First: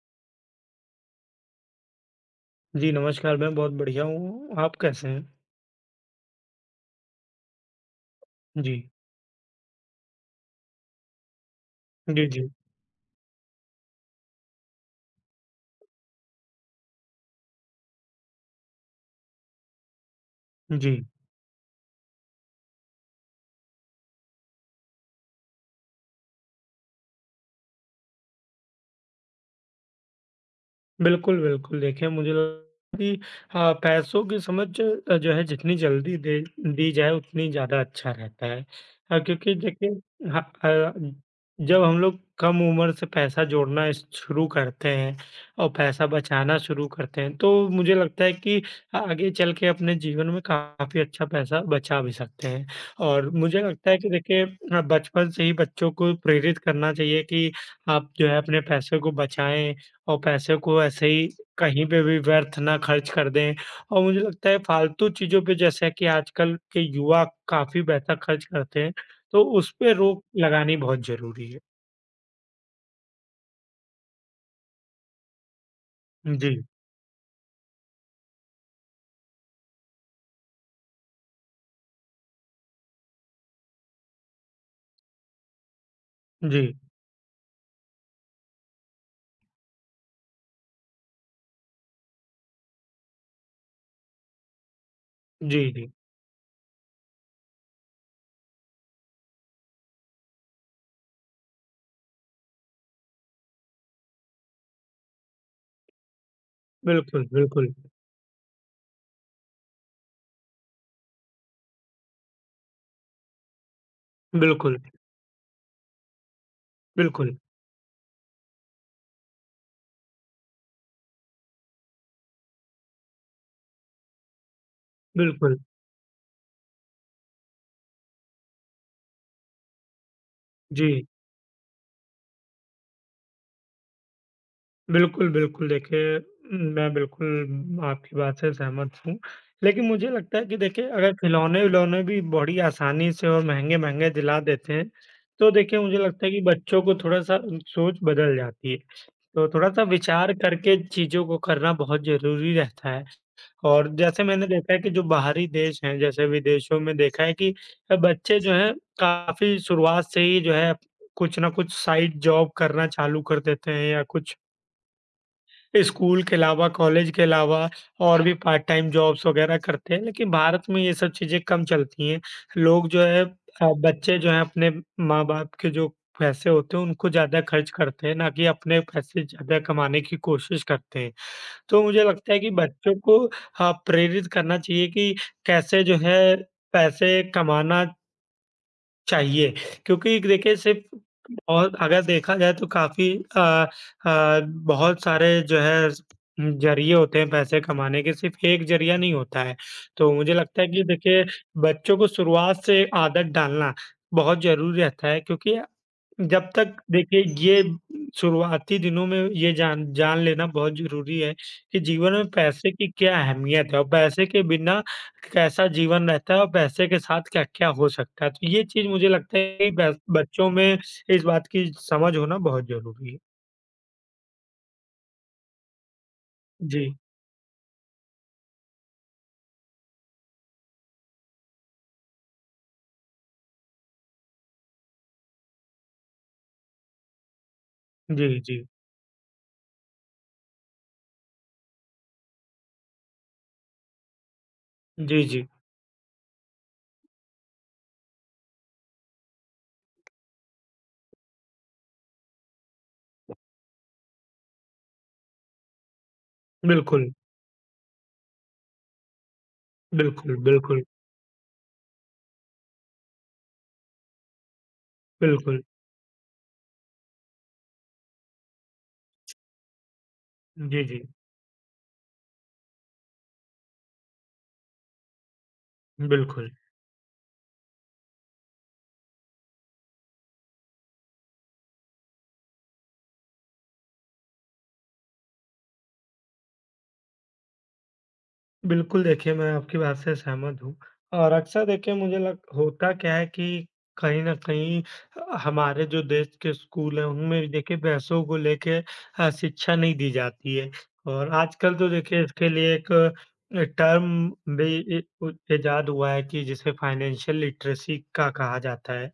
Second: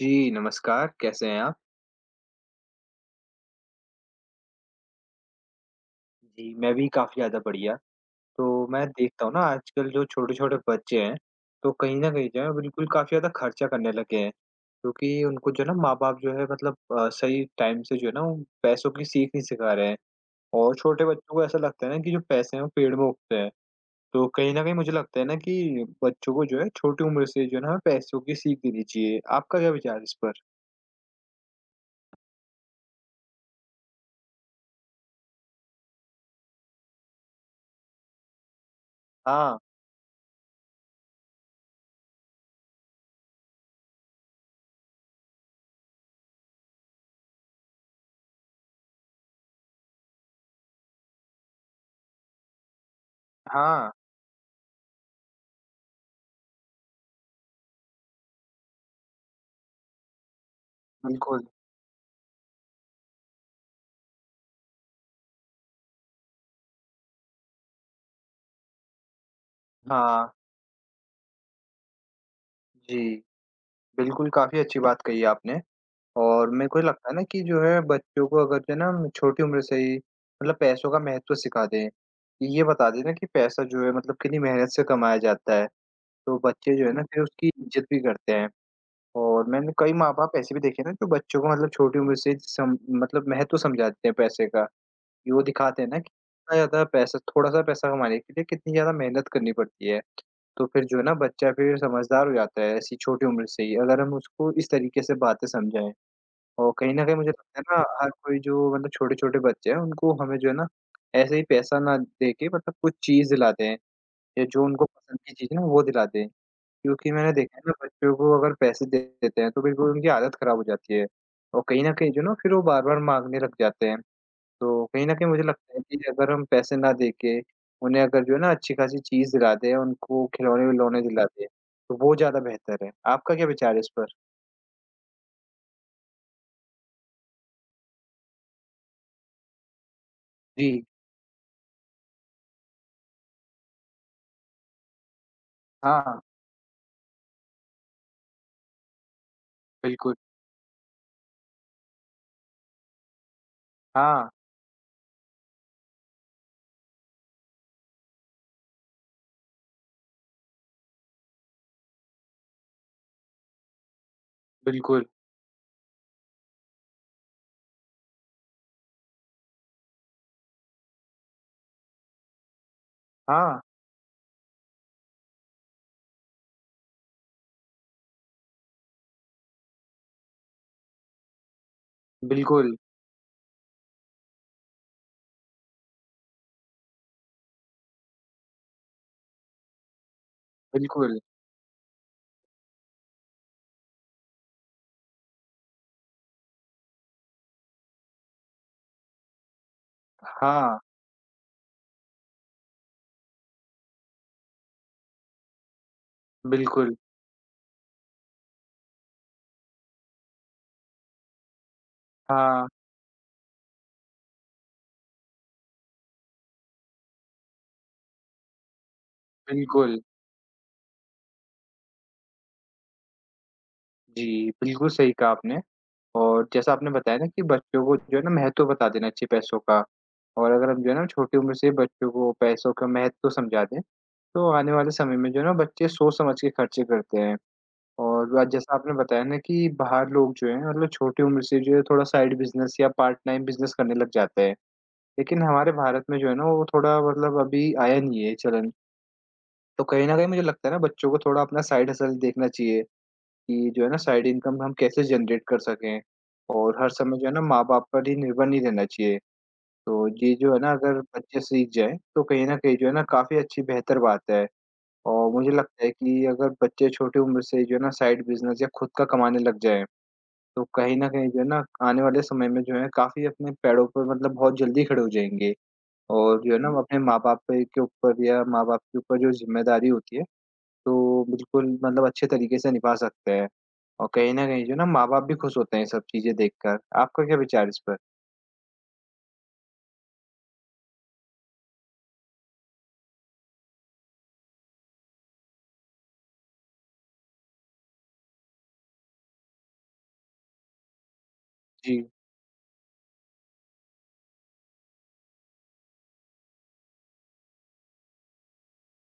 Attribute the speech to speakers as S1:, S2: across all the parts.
S1: जी, नमस्कार, कैसे हैं आप?
S2: जी, नमस्कार मैं बहुत बढ़िया हूँ, आप कैसे हैं?
S1: जी, मैं भी काफ़ी ज़्यादा बढ़िया। तो
S2: जी।
S1: मैं देखता हूँ ना आजकल जो छोटे-छोटे बच्चे हैं, तो कहीं न
S2: जी,
S1: कहीं जो
S2: जी।
S1: है बिल्कुल काफ़ी ज़्यादा खर्चा करने लगे हैं, क्योंकि उनको जो है ना माँ-बाप जो है मतलब सही टाइम से जो है ना वो पैसों की सीख नहीं सिखा रहे हैं और
S2: जी।
S1: छोटे बच्चों को ऐसा लगता है ना कि जो पैसे हैं वो पेड़ में उगते हैं। तो कहीं न कहीं मुझे लगता है ना कि बच्चों को जो है छोटी उम्र से जो है ना हमें पैसों की सीख देनी चाहिए। आपका क्या विचार है इस पर?
S2: बिल्कुल, बिल्कुल। देखिए, मुझे लगता है कि हाँ, पैसों की समझ जो है जितनी जल्दी दे दी जाए उतनी ज़्यादा अच्छा रहता है। क्योंकि
S1: हाँ,
S2: देखिए ह अ, जब हम लोग कम उम्र से पैसा जोड़ना स शुरू करते हैं और पैसा बचाना शुरू करते हैं, तो मुझे लगता है कि आगे चल के अपने जीवन में काफ़ी अच्छा पैसा बचा भी सकते हैं। और मुझे
S1: हाँ,
S2: लगता है कि देखिए बचपन से ही बच्चों को प्रेरित करना चाहिए कि आप जो है अपने पैसे को बचाएँ और पैसे को ऐसे ही
S1: बिल्कुल।
S2: कहीं पे भी व्यर्थ ना खर्च कर दें और मुझे लगता है फालतू चीज़ों पे जैसा कि आजकल के युवा काफ़ी पैसा खर्च करते हैं, तो उस पे रोक
S1: हाँ,
S2: लगानी बहुत ज़रूरी है।
S1: जी। बिल्कुल, काफ़ी अच्छी बात कही है आपने और
S2: जी,
S1: मेरे को लगता है ना कि जो है बच्चों को अगर जो है ना हम छोटी उम्र से ही मतलब पैसों का महत्व सिखा दें, ये बता दें ना कि पैसा जो है मतलब कितनी मेहनत से कमाया जाता है, तो बच्चे
S2: जी,
S1: जो है ना फिर उसकी इज़्ज़त भी करते हैं। और मैंने कई माँ-बाप ऐसे भी देखे हैं ना जो बच्चों को मतलब छोटी उम्र से सम मतलब महत्व समझाते हैं पैसे का, कि वो
S2: जी,
S1: दिखाते
S2: जी।
S1: हैं ना कि कितना ज़्यादा पैसा थोड़ा-सा पैसा कमाने के लिए कितनी ज़्यादा मेहनत करनी पड़ती है। तो फिर जो है ना बच्चा फिर समझदार हो जाता है ऐसी छोटी उम्र से ही, अगर हम उसको इस तरीके से बातें समझाएँ। और कहीं न कहीं
S2: बिल्कुल,
S1: मुझे लगता है
S2: बिल्कुल,
S1: ना हर कोई जो मतलब छोटे-छोटे बच्चे हैं उनको हमें जो है ना ऐसे ही पैसा ना दे के मतलब कुछ चीज़ दिलाते हैं या जो
S2: बिल्कुल,
S1: उनको पसंद की चीज़ है ना वो दिलाते हैं। क्योंकि मैंने
S2: बिल्कुल,
S1: देखा है ना बच्चों को अगर पैसे दे देते हैं तो बिल्कुल उनकी आदत खराब हो जाती है। और कहीं न कहीं जो है ना फिर वो बार-बार माँगने लग जाते हैं। तो कहीं न कहीं मुझे
S2: बिल्कुल।
S1: लगता है कि अगर हम पैसे ना दे के, उन्हें अगर जो है ना अच्छी-खासी चीज़ दिला दें, उनको खिलौने-विलौने
S2: जी।
S1: दिला दें, तो वो ज़्यादा बेहतर है। आपका क्या विचार है इस पर?
S2: बिल्कुल, बिल्कुल। देखिए, मैं बिल्कुल आपकी बात से सहमत हूँ। लेकिन मुझे लगता है कि
S1: जी।
S2: देखिए अगर खिलौने-विलौने भी बड़ी आसानी से और महँगे-महँगे दिला देते हैं, तो देखिए मुझे
S1: हाँ,
S2: लगता है कि बच्चों को थोड़ा-सा सोच बदल जाती है। तो थोड़ा-सा
S1: बिल्कुल।
S2: विचार करके चीज़ों को करना बहुत ज़रूरी रहता है। और जैसे
S1: हाँ।
S2: मैंने देखा है कि जो बाहरी देश हैं, जैसे विदेशों में देखा है कि बच्चे जो हैं काफ़ी शुरुआत से ही जो है कुछ ना कुछ साइड जॉब करना चालू कर देते हैं या कुछ
S1: बिल्कुल।
S2: स्कूल के अलावा, कॉलेज के अलावा और भी पार्ट टाइम जॉब्स वगैरह करते हैं, लेकिन भारत में ये सब चीज़ें कम चलती हैं। लोग जो है
S1: हाँ।
S2: बच्चे जो हैं अपने माँ-बाप के जो पैसे होते हैं उनको ज़्यादा खर्च करते हैं, ना कि अपने पैसे ज़्यादा कमाने की कोशिश करते हैं। तो मुझे लगता है कि
S1: बिल्कुल,
S2: बच्चों को प्रेरित करना चाहिए कि कैसे जो है पैसे कमाना चाहिए, क्योंकि देखिए सिर्फ़
S1: बिल्कुल।
S2: और अगर देखा जाए तो काफ़ी बहुत सारे जो है ज़रिए होते हैं पैसे कमाने के, सिर्फ़ एक ज़रिया नहीं होता है। तो मुझे लगता है
S1: हाँ।
S2: कि देखिए बच्चों को शुरुआत से आदत डालना बहुत ज़रूरी रहता है क्योंकि जब तक
S1: बिल्कुल।
S2: देखिए ये शुरुआती दिनों में ये जान जान लेना बहुत ज़रूरी है कि जीवन में
S1: हाँ।
S2: पैसे की क्या अहमियत है और पैसे के बिना कैसा जीवन रहता है और पैसे के साथ क्या-क्या हो सकता है। तो ये चीज़ मुझे लगता है कि ब
S1: बिल्कुल।
S2: बच्चों में इस बात की समझ होना बहुत ज़रूरी है।
S1: जी, बिल्कुल सही कहा आपने और जैसा आपने
S2: जी,
S1: बताया ना कि बच्चों को जो है ना महत्व बता देना चाहिए पैसों का और अगर हम जो है ना छोटी उम्र से बच्चों को पैसों का महत्व समझा दें तो आने वाले समय में जो है ना बच्चे सोच समझ के खर्चे करते हैं। और
S2: जी,
S1: आज
S2: जी।
S1: जैसा आपने बताया ना कि बाहर लोग जो हैं मतलब छोटी उम्र से जो है थोड़ा साइड बिजनेस या पार्ट टाइम बिजनेस करने लग जाते हैं,
S2: जी,
S1: लेकिन
S2: जी।
S1: हमारे भारत में जो है ना वो थोड़ा मतलब अभी आया नहीं है ये चलन। तो कहीं ना कहीं मुझे लगता है ना बच्चों को थोड़ा अपना साइड हसल देखना चाहिए कि जो है ना साइड इनकम हम कैसे जनरेट कर सकें और हर
S2: बिल्कुल,
S1: समय जो है ना माँ बाप पर ही निर्भर नहीं रहना चाहिए। तो ये
S2: बिल्कुल,
S1: जो है ना
S2: बिल्कुल,
S1: अगर बच्चे सीख जाए तो कहीं ना कहीं जो है ना काफी अच्छी बेहतर बात है। और मुझे
S2: बिल्कुल।
S1: लगता है कि अगर बच्चे छोटी उम्र से जो है ना साइड बिज़नेस या खुद का कमाने लग जाएँ, तो
S2: जी,
S1: कहीं
S2: जी।
S1: न कहीं जो है ना आने वाले समय में जो है काफ़ी अपने पैरों पर मतलब बहुत जल्दी खड़े हो जाएँगे। और
S2: बिल्कुल।
S1: जो है ना हुँ। वो अपने माँ-बाप पे के ऊपर या माँ-बाप के ऊपर जो ज़िम्मेदारी होती है, तो बिल्कुल मतलब अच्छे तरीके से निभा सकते हैं। और कहीं न कहीं जो है ना माँ-बाप भी खुश होते हैं ये सब चीज़ें देखकर। आपका क्या विचार है इस पर?
S2: बिल्कुल, देखिए मैं आपकी बात से सहमत हूँ और अक्सर देखिए मुझे लग होता क्या है कि कहीं न कहीं हमारे जो देश के स्कूल हैं, उनमें भी देखिए पैसों को लेके शिक्षा नहीं दी जाती है और आजकल तो
S1: जी।
S2: देखिए इसके लिए एक टर्म भी इ उ इजाद हुआ है कि जिसे फाइनेंशियल लिटरेसी का कहा जाता है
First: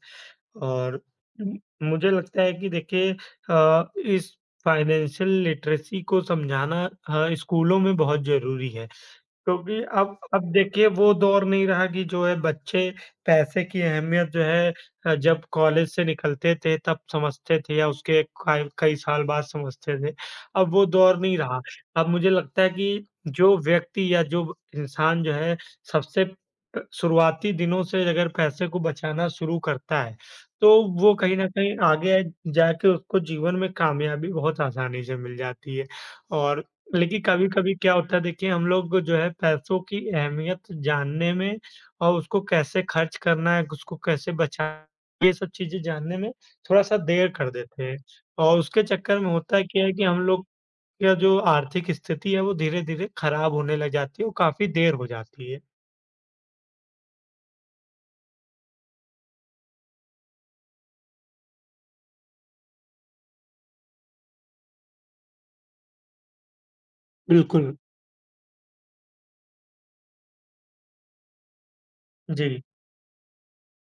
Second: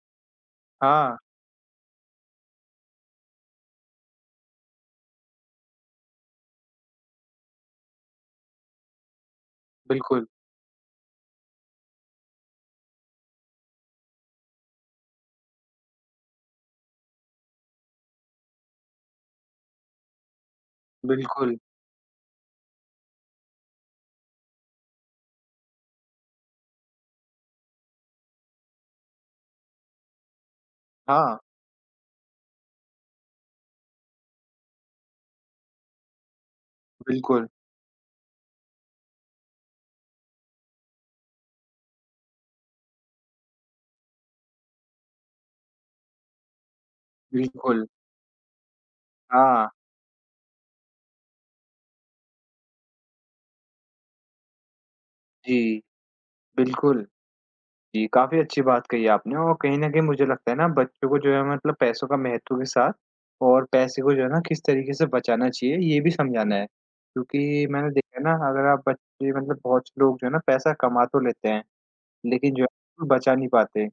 S2: और
S1: हाँ,
S2: उम, मुझे लगता है कि देखिए इस फाइनेंशियल लिटरेसी को समझाना स्कूलों में बहुत ज़रूरी है। क्योंकि अब
S1: बिल्कुल,
S2: अब देखिए वो दौर नहीं रहा कि जो है बच्चे पैसे की अहमियत जो है जब कॉलेज से निकलते थे तब समझते थे या उसके कई कई साल बाद समझते थे। अब वो दौर नहीं
S1: बिल्कुल।
S2: रहा। अब मुझे लगता है कि जो व्यक्ति या जो इंसान जो है सबसे शुरुआती दिनों से अगर पैसे को बचाना शुरू करता है, तो वो
S1: हाँ,
S2: कहीं न कहीं आगे जाके उसको जीवन में कामयाबी बहुत आसानी से मिल जाती है और लेकिन
S1: बिल्कुल,
S2: कभी-कभी क्या होता है देखिए हम लोग जो है पैसों की अहमियत जानने में और उसको कैसे खर्च करना है, उसको कैसे बचाना ये सब चीज़ें जानने में थोड़ा-सा देर कर देते
S1: बिल्कुल।
S2: हैं। और उसके चक्कर में होता
S1: हाँ,
S2: क्या है कि हम लोग का जो आर्थिक स्थिति है वो धीरे-धीरे खराब होने लग जाती है और काफ़ी देर हो जाती है।
S1: जी, बिल्कुल। जी, काफ़ी अच्छी बात कही आपने और कहीं न कहीं मुझे लगता है ना बच्चों को जो है मतलब पैसों का महत्व के साथ और पैसे को जो है ना किस तरीके से बचाना चाहिए ये भी समझाना है। क्योंकि
S2: बिल्कुल।
S1: मैंने देखा है ना अगर आप बच्चे मतलब बहुत से लोग जो है ना पैसा कमा तो लेते हैं, लेकिन
S2: जी,
S1: जो है बचा नहीं पाते।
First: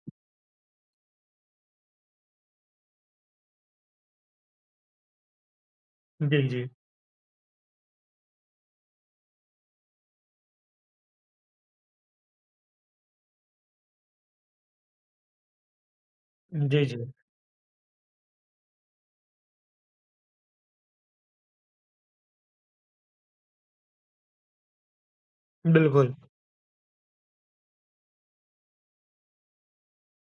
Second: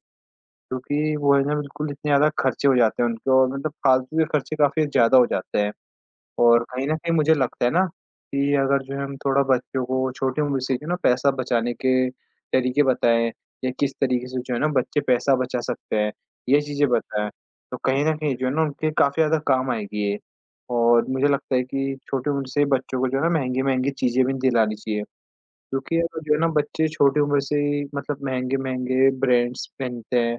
S1: क्योंकि वो है ना बिल्कुल इतने ज़्यादा खर्चे हो जाते हैं उनके और मतलब फालतू के खर्चे काफ़ी ज़्यादा हो जाते हैं।
S2: जी,
S1: और
S2: जी।
S1: कहीं न कहीं मुझे लगता है ना, कि अगर जो है हम थोड़ा बच्चों को छोटी उम्र से जो है ना पैसा बचाने के तरीके बताएँ या किस तरीके से जो है ना बच्चे पैसा बचा सकते हैं, ये
S2: जी,
S1: चीज़ें
S2: जी।
S1: बताएँ, तो कहीं न कहीं जो है ना उनके काफ़ी ज़्यादा काम आएगी ये। और मुझे लगता है कि छोटी उम्र से बच्चों को जो है ना महँगी-महँगी चीज़ें भी नहीं दिलानी चाहिए। क्योंकि
S2: बिल्कुल।
S1: अगर जो है ना बच्चे छोटी उम्र से ही मतलब महँगे-महँगे ब्रांड्स पहनते हैं,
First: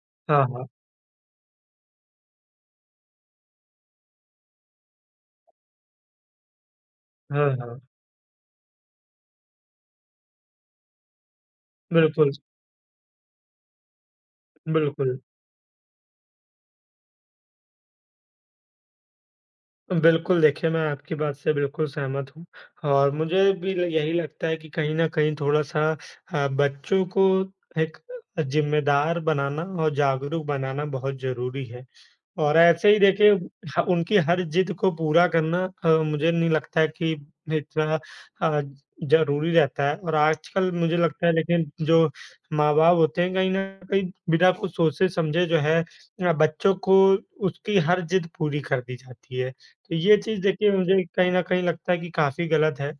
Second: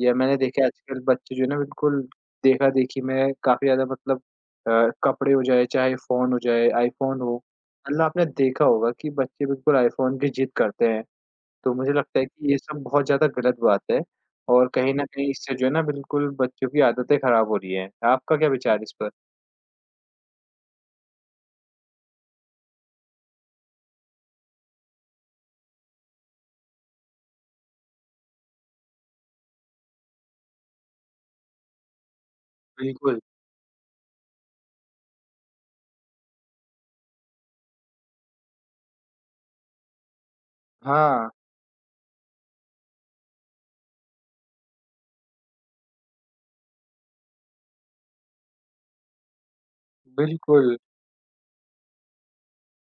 S1: या मैंने
S2: हाँ,
S1: देखा है
S2: हाँ।
S1: आजकल बच्चे जो है ना बिल्कुल देखा-देखी में काफ़ी ज़्यादा मतलब कपड़े हो जाए, चाहे फ़ोन हो जाए, आईफ़ोन हो,
S2: हाँ, हाँ।
S1: मतलब आपने देखा होगा कि बच्चे बिल्कुल आईफ़ोन की जिद करते हैं। तो मुझे लगता है
S2: बिल्कुल,
S1: कि ये सब बहुत ज़्यादा गलत बात है और कहीं न
S2: बिल्कुल।
S1: कहीं इससे जो है ना बिल्कुल बच्चों की आदतें खराब हो रही हैं। आपका क्या विचार है इस पर?
S2: बिल्कुल, देखिए मैं आपकी बात से बिल्कुल सहमत हूँ और मुझे भी ल यही लगता है कि कहीं न कहीं थोड़ा-सा बच्चों को एक जिम्मेदार बनाना और जागरूक बनाना बहुत ज़रूरी है। और ऐसे ही
S1: बिल्कुल।
S2: देखिए ह उनकी हर जिद को पूरा करना मुझे नहीं लगता है कि इतना अ, ज़रूरी रहता है और आजकल मुझे लगता
S1: हाँ,
S2: है लेकिन जो माँ-बाप होते हैं कहीं न कहीं बिना कुछ सोचे समझे जो है बच्चों को उसकी हर जिद पूरी कर दी जाती है। तो ये चीज़ देखिए
S1: बिल्कुल।
S2: मुझे कहीं न कहीं लगता है कि काफ़ी गलत है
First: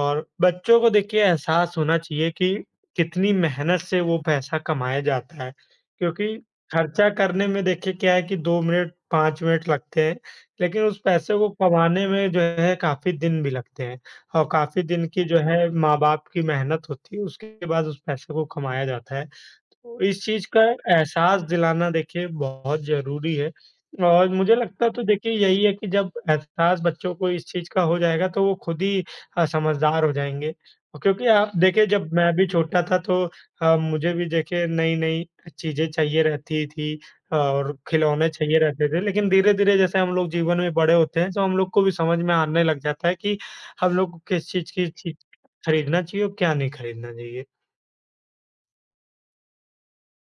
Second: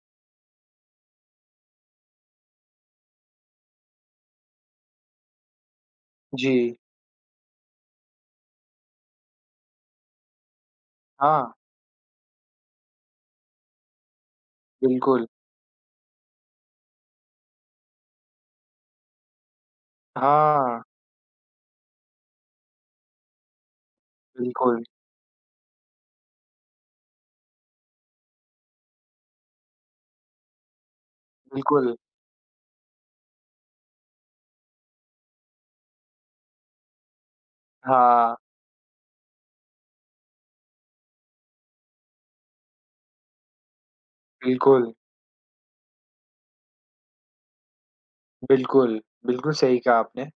S2: और बच्चों को देखिए एहसास होना चाहिए कि कितनी मेहनत से वो पैसा कमाया जाता है, क्योंकि
S1: जी,
S2: खर्चा करने में देखिए क्या है कि 2 मिनट, 5 मिनट लगते हैं, लेकिन उस पैसे
S1: हाँ,
S2: को कमाने में जो है काफ़ी दिन भी लगते हैं और काफ़ी दिन की
S1: बिल्कुल।
S2: जो है माँ-बाप की मेहनत होती है, उसके बाद उस पैसे को कमाया जाता है। तो इस चीज़ का
S1: हाँ।
S2: एहसास दिलाना देखिए बहुत ज़रूरी है और मुझे
S1: बिल्कुल,
S2: लगता है तो देखिए यही है कि जब एहसास बच्चों को इस चीज़ का हो जाएगा तो वो खुद ही समझदार हो जाएंगे। क्योंकि आप देखिए
S1: बिल्कुल।
S2: जब मैं भी छोटा था तो मुझे भी देखिए नई-नई चीज़ें चाहिए रहती थी और खिलौने
S1: हाँ,
S2: चाहिए रहते थे, लेकिन धीरे-धीरे जैसे हम लोग जीवन में बड़े होते हैं, तो हम लोग को भी समझ में आने लग जाता है कि हम लोग को किस चीज़ की
S1: बिल्कुल,
S2: चीज़ खरीदना चाहिए और क्या नहीं खरीदना चाहिए।
S1: बिल्कुल, बिल्कुल सही कहा आपने।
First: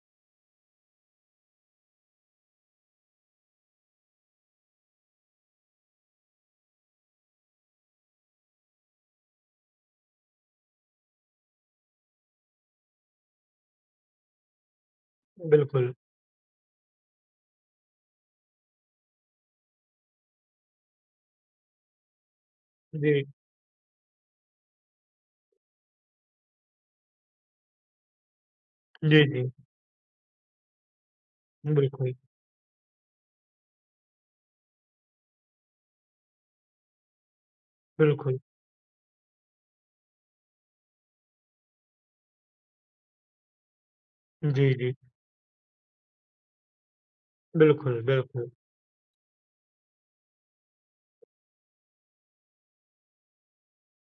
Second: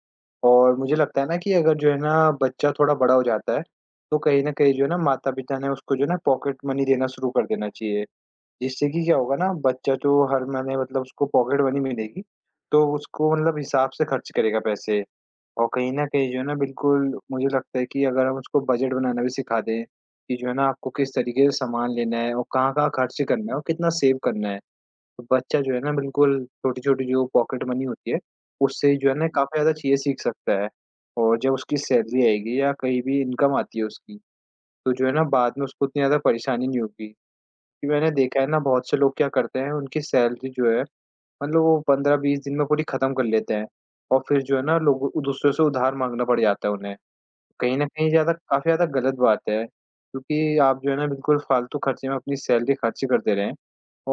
S1: और मुझे लगता है ना कि अगर जो है ना बच्चा थोड़ा बड़ा हो जाता है, तो कहीं न कहीं जो है ना माता-पिता ने उसको जो है ना पॉकेट मनी देना शुरू कर देना चाहिए। जिससे कि क्या होगा ना बच्चा जो हर महीने मतलब उसको पॉकेट मनी मिलेगी, तो उसको मतलब हिसाब से खर्च करेगा पैसे। और कहीं
S2: बिल्कुल।
S1: न कहीं जो है ना बिल्कुल मुझे लगता है कि अगर हम उसको बजट बनाना भी सिखा दें, कि जो है ना आपको किस तरीके से सामान लेना है और कहाँ-कहाँ खर्च
S2: जी।
S1: करना है और कितना सेव करना है। तो बच्चा जो है ना बिल्कुल छोटी-छोटी जो पॉकेट मनी होती है, उससे जो है
S2: जी,
S1: ना
S2: जी।
S1: काफ़ी ज़्यादा चीज़ें सीख सकता है। और जब उसकी
S2: बिल्कुल,
S1: सैलरी आएगी या कहीं भी इनकम आती है उसकी, तो जो है ना बाद में उसको उतनी ज़्यादा परेशानी नहीं होगी। कि मैंने
S2: बिल्कुल।
S1: देखा है ना बहुत से लोग क्या करते हैं उनकी सैलरी जो है, मतलब वो 15-20 दिन में पूरी खत्म कर लेते हैं। और फिर जो है
S2: जी,
S1: ना
S2: जी।
S1: लोग दूसरों से उधार माँगना पड़ जाता है उन्हें। कहीं न
S2: बिल्कुल,
S1: कहीं ज़्यादा
S2: बिल्कुल।
S1: काफ़ी ज़्यादा गलत बात है, क्योंकि आप जो है ना बिल्कुल फ़ालतू खर्चे में अपनी सैलरी खर्च करते रहें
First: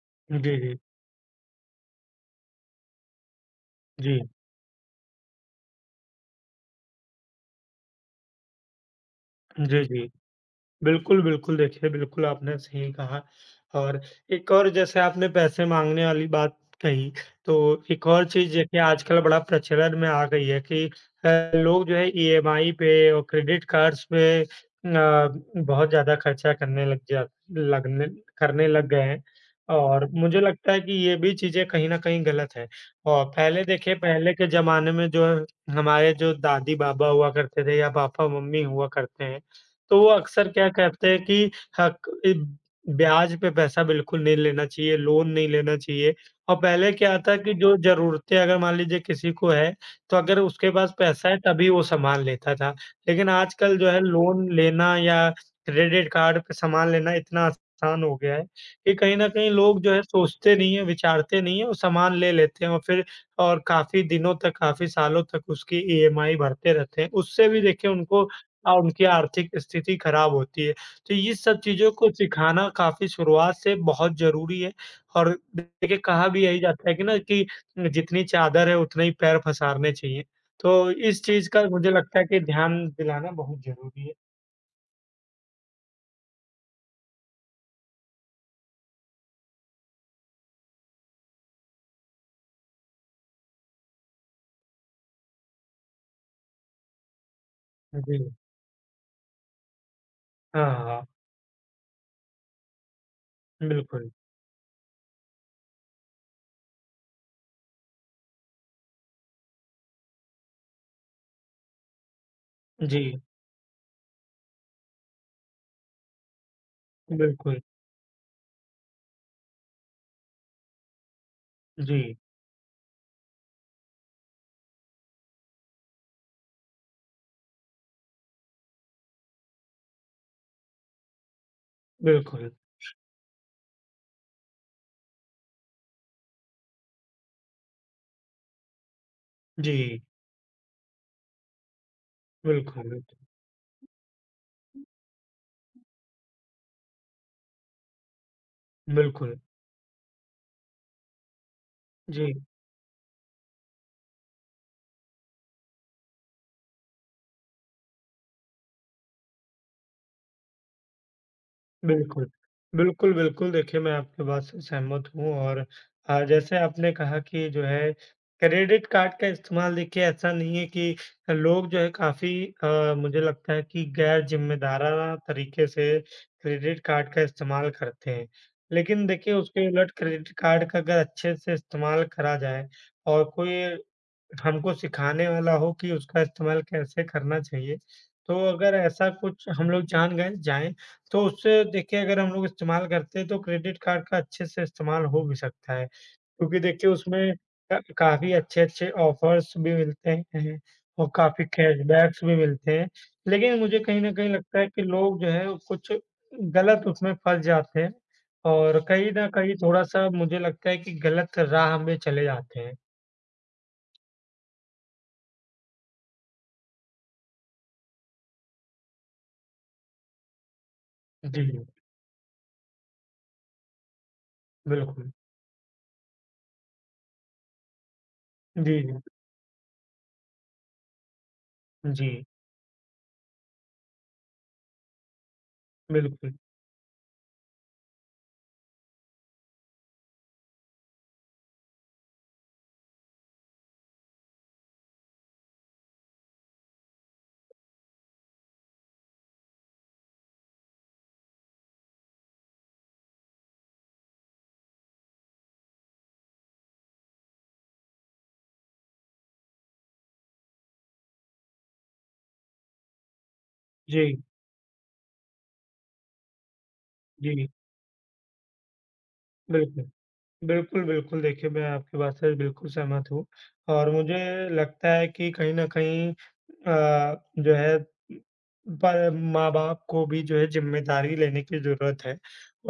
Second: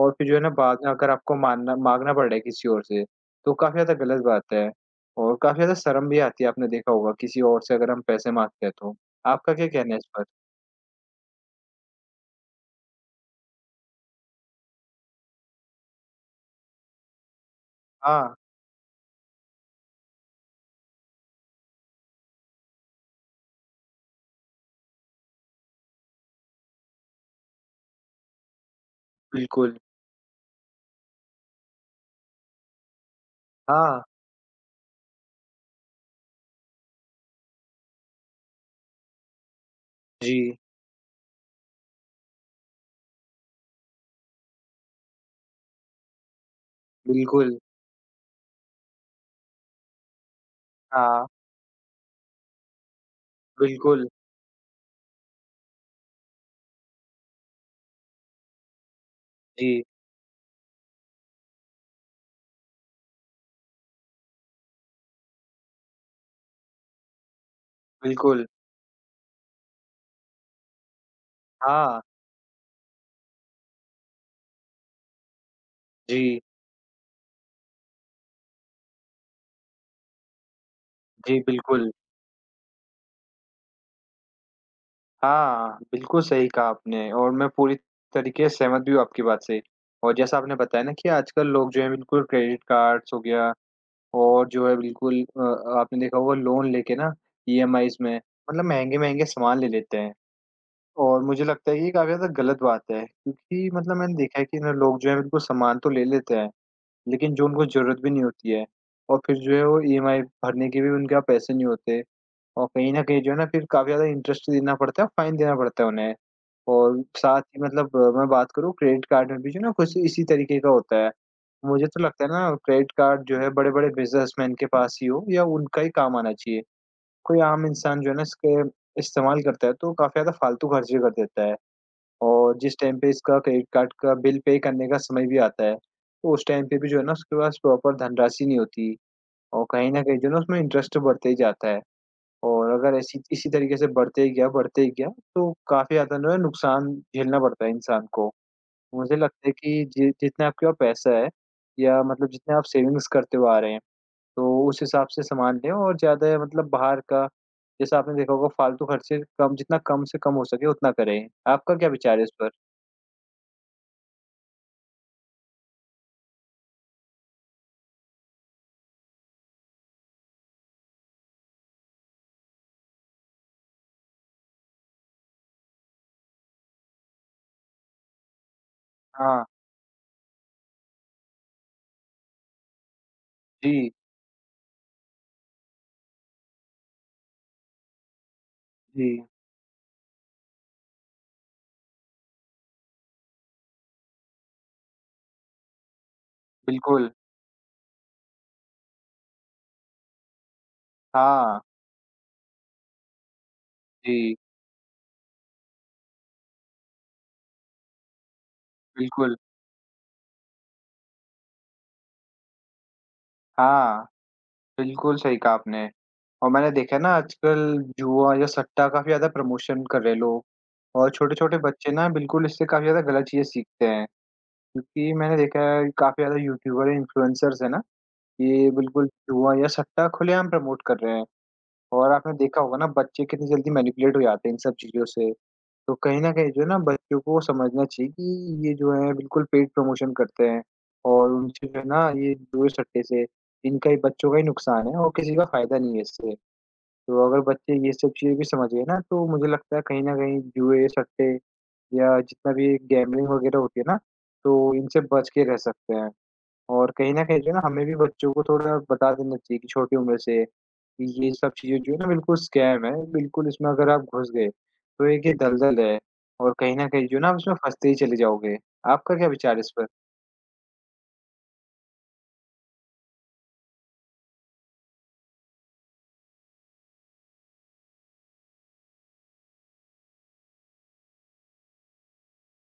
S1: और फिर जो है ना
S2: जी,
S1: बाद
S2: जी।
S1: में अगर आपको मानना माँगना पड़ रहा है किसी और से, तो काफ़ी ज़्यादा
S2: जी।
S1: गलत बात है और काफ़ी ज़्यादा शर्म भी आती है, आपने देखा होगा किसी और से अगर हम पैसे माँगते हैं तो। आपका क्या
S2: जी,
S1: कहना है इस
S2: जी।
S1: पर?
S2: बिल्कुल, बिल्कुल। देखिए, बिल्कुल आपने सही कहा और एक और जैसे आपने पैसे माँगने वाली बात कही, तो एक और
S1: हाँ,
S2: चीज़ देखिए आजकल बड़ा प्रचलन में आ गई है कि लोग जो है ईएमआई पे और क्रेडिट कार्ड्स पे बहुत ज़्यादा खर्चा लगने करने लग गए हैं
S1: बिल्कुल।
S2: और मुझे लगता है कि ये भी चीज़ें कहीं न कहीं गलत हैं और पहले देखिए,
S1: हाँ,
S2: पहले के ज़माने में जो है हमारे जो दादी-बाबा हुआ करते थे या पापा-मम्मी हुआ करते हैं, तो वो अक्सर
S1: जी,
S2: क्या कहते हैं कि हक इब ब्याज पे पैसा बिल्कुल नहीं लेना चाहिए, लोन नहीं लेना चाहिए और पहले क्या था कि
S1: बिल्कुल।
S2: जो ज़रूरतें अगर मान लीजिए किसी को है, तो अगर उसके पास
S1: हाँ,
S2: पैसा है तभी वो सामान लेता था। लेकिन आजकल जो है
S1: बिल्कुल।
S2: लोन लेना या क्रेडिट कार्ड पे सामान लेना इतना आसान हो गया है कि कहीं न कहीं लोग
S1: जी,
S2: जो है सोचते नहीं है, विचारते नहीं है, वो सामान ले लेते हैं और फिर और काफ़ी दिनों तक, काफ़ी सालों तक उसकी ईएमआई भरते रहते हैं। उससे भी देखिए उनको
S1: बिल्कुल।
S2: और उनकी आर्थिक स्थिति खराब होती है। तो ये सब चीज़ों
S1: हाँ,
S2: को सिखाना काफ़ी शुरुआत से बहुत ज़रूरी है और देखिए कहा
S1: जी,
S2: भी यही जाता है कि ना कि जितनी चादर है उतने ही पैर पसारने चाहिए। तो इस
S1: जी,
S2: चीज़ का मुझे
S1: बिल्कुल।
S2: लगता है कि ध्यान दिलाना बहुत ज़रूरी है।
S1: हाँ, बिल्कुल सही कहा आपने और मैं पूरी तरीके से सहमत भी हूँ आपकी बात से। और जैसा आपने बताया ना कि आजकल लोग जो हैं बिल्कुल क्रेडिट कार्ड्स हो गया और जो है बिल्कुल आपने देखा होगा लोन लेके ना ईएमआईज़ में
S2: जी।
S1: मतलब महँगे-महँगे सामान ले लेते हैं।
S2: हाँ, हाँ।
S1: और मुझे लगता है कि ये काफ़ी ज़्यादा गलत बात है क्योंकि मतलब
S2: बिल्कुल।
S1: मैंने देखा है कि ना लोग जो हैं बिल्कुल सामान तो ले लेते हैं, लेकिन जो उनको ज़रूरत भी नहीं होती है और फिर जो है वो ईएमआई भरने के भी उनके पास पैसे नहीं होते और कहीं न
S2: जी,
S1: कहीं जो है ना फिर काफ़ी ज़्यादा इंटरेस्ट देना पड़ता है, फाइन देना पड़ता है उन्हें। और साथ
S2: बिल्कुल।
S1: ही मतलब मैं बात करूँ क्रेडिट कार्ड में भी जो है ना कुछ इसी तरीके का होता है। मुझे तो
S2: जी,
S1: लगता है ना क्रेडिट कार्ड जो है बड़े-बड़े बिज़नेसमैन के पास ही हो या उनका ही काम आना चाहिए। कोई आम इंसान जो है ना इसके इस्तेमाल करता है तो काफ़ी ज़्यादा फालतू खर्चे कर देता है।
S2: बिल्कुल।
S1: और जिस टाइम पे इसका क्रेडिट कार्ड का बिल पे करने का समय भी आता है, तो उस टाइम पे भी जो है ना उसके पास प्रॉपर धनराशि नहीं होती और कहीं
S2: जी,
S1: न कहीं जो है ना उसमें इंटरेस्ट बढ़ते ही जाता है और अगर
S2: बिल्कुल।
S1: ऐसी इसी तरीके से बढ़ते ही गया तो काफ़ी ज़्यादा जो है नुकसान झेलना पड़ता है इंसान को। मुझे
S2: बिल्कुल।
S1: लगता है कि जि जितना आपके पास पैसा है या मतलब
S2: जी।
S1: जितने आप सेविंग्स करते हुए आ रहे हैं, तो उस हिसाब से सामान लें और ज़्यादा मतलब बाहर का जैसा आपने देखा होगा फालतू खर्चे कम जितना कम से कम हो सके उतना करें। आपका क्या विचार है
S2: बिल्कुल।
S1: इस पर?
S2: बिल्कुल, बिल्कुल देखिए मैं आपकी बात से सहमत हूँ और जैसे आपने कहा कि जो है क्रेडिट कार्ड का इस्तेमाल देखिए ऐसा नहीं है कि लोग जो है काफ़ी मुझे लगता है कि गैर ज़िम्मेदाराना तरीके से क्रेडिट कार्ड का इस्तेमाल करते हैं। लेकिन देखिए
S1: हाँ।
S2: उसके उलट क्रेडिट कार्ड का अगर अच्छे से इस्तेमाल करा जाए और कोई
S1: जी,
S2: हमको सिखाने वाला हो कि उसका इस्तेमाल कैसे करना चाहिए। तो अगर ऐसा
S1: जी,
S2: कुछ हम लोग जान गए जाएँ, तो उससे देखिए अगर हम लोग इस्तेमाल करते हैं तो क्रेडिट कार्ड का अच्छे से इस्तेमाल हो भी सकता है। क्योंकि देखिए
S1: बिल्कुल।
S2: उसमें क काफ़ी अच्छे-अच्छे ऑफ़र्स भी मिलते हैं और काफ़ी
S1: हाँ,
S2: कैशबैक्स भी मिलते हैं। लेकिन मुझे कहीं न कहीं
S1: जी,
S2: लगता है कि लोग जो है कुछ गलत उसमें फँस जाते हैं और कहीं न
S1: बिल्कुल।
S2: कहीं थोड़ा-सा मुझे लगता है कि गलत राह में चले जाते हैं।
S1: हाँ, बिल्कुल सही कहा आपने। और मैंने देखा है ना आजकल जुआ या सट्टा काफ़ी ज़्यादा प्रमोशन कर रहे हैं लोग और
S2: जी,
S1: छोटे-छोटे बच्चे ना बिल्कुल इससे काफ़ी ज़्यादा गलत चीज़ें सीखते हैं।
S2: बिल्कुल।
S1: क्योंकि मैंने देखा है काफ़ी ज़्यादा यूट्यूबर इन्फ्लुएंसर्स हैं ना, ये
S2: जी, जी।
S1: बिल्कुल जुआ या सट्टा खुलेआम प्रमोट कर रहे हैं और
S2: जी,
S1: आपने देखा होगा ना बच्चे कितनी जल्दी मैनिपुलेट हो जाते हैं इन सब चीज़ों से। तो कहीं न
S2: बिल्कुल।
S1: कहीं जो है ना बच्चों को समझना चाहिए कि ये जो है बिल्कुल पेड प्रमोशन करते हैं और उनसे जो है ना ये जुए सट्टे से इनका ही बच्चों का ही नुकसान है और किसी का फ़ायदा नहीं है इससे। तो अगर बच्चे ये सब चीज़ें भी समझ गए ना तो मुझे लगता है कहीं न कहीं जुए, सट्टे या जितना भी गैम्बलिंग वग़ैरह होती है ना, तो इनसे बच के रह सकते हैं। और कहीं न कहीं जो है ना हमें भी बच्चों को थोड़ा बता देना चाहिए कि छोटी उम्र से, कि ये सब चीज़ें जो है ना बिल्कुल स्कैम है, बिल्कुल इसमें अगर आप
S2: जी,
S1: घुस गए, तो एक ये दलदल है और कहीं न कहीं जो है ना आप
S2: जी,
S1: इसमें फँसते ही चले जाओगे। आपका क्या विचार है इस
S2: बिल्कुल।
S1: पर?
S2: बिल्कुल, बिल्कुल। देखिए, मैं आपकी बात से बिल्कुल सहमत हूँ और मुझे लगता है कि कहीं न कहीं जो है प माँ-बाप को भी जो है ज़िम्मेदारी लेने की ज़रूरत है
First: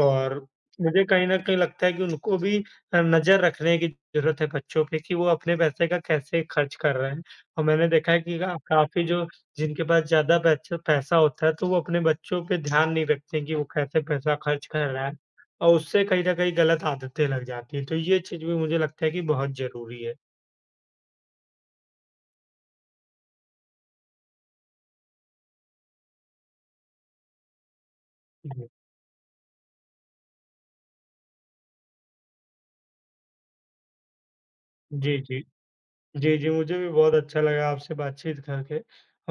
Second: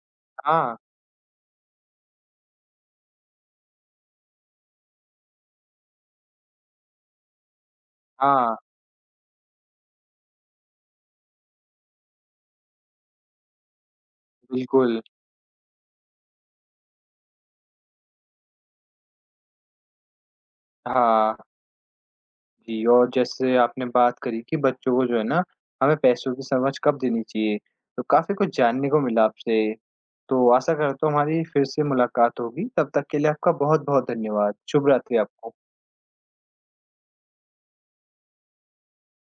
S2: और
S1: हाँ,
S2: मुझे कहीं न कहीं लगता है कि उनको भी नज़र रखने की ज़रूरत है बच्चों पे कि वो अपने पैसे का कैसे खर्च कर रहे हैं और मैंने देखा है कि
S1: हाँ,
S2: का काफ़ी जो जिनके पास ज़्यादा पैच पैसा होता है, तो वो अपने बच्चों पे ध्यान नहीं रखते कि वो कैसे पैसा खर्च कर
S1: बिल्कुल।
S2: रहा है। और उससे कहीं न कहीं गलत आदतें लग जाती हैं, तो ये चीज़ भी मुझे लगता है कि बहुत ज़रूरी है।
S1: हाँ, जी और जैसे आपने बात करी कि बच्चों को जो है ना, हमें पैसों की समझ कब देनी चाहिए, तो काफ़ी कुछ
S2: जी,
S1: जानने को मिला आपसे। तो आशा करता हूँ हमारी फिर से मुलाकात होगी, तब तक के लिए आपका बहुत-बहुत धन्यवाद। शुभ रात्रि
S2: जी, जी।
S1: आपको।
S2: जी, जी, मुझे भी बहुत अच्छा लगा आपसे बातचीत करके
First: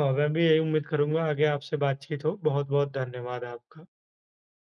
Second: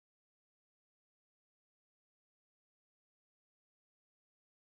S2: और मैं भी यही उम्मीद करूँगा आगे आपसे बातचीत हो। बहुत-बहुत धन्यवाद आपका।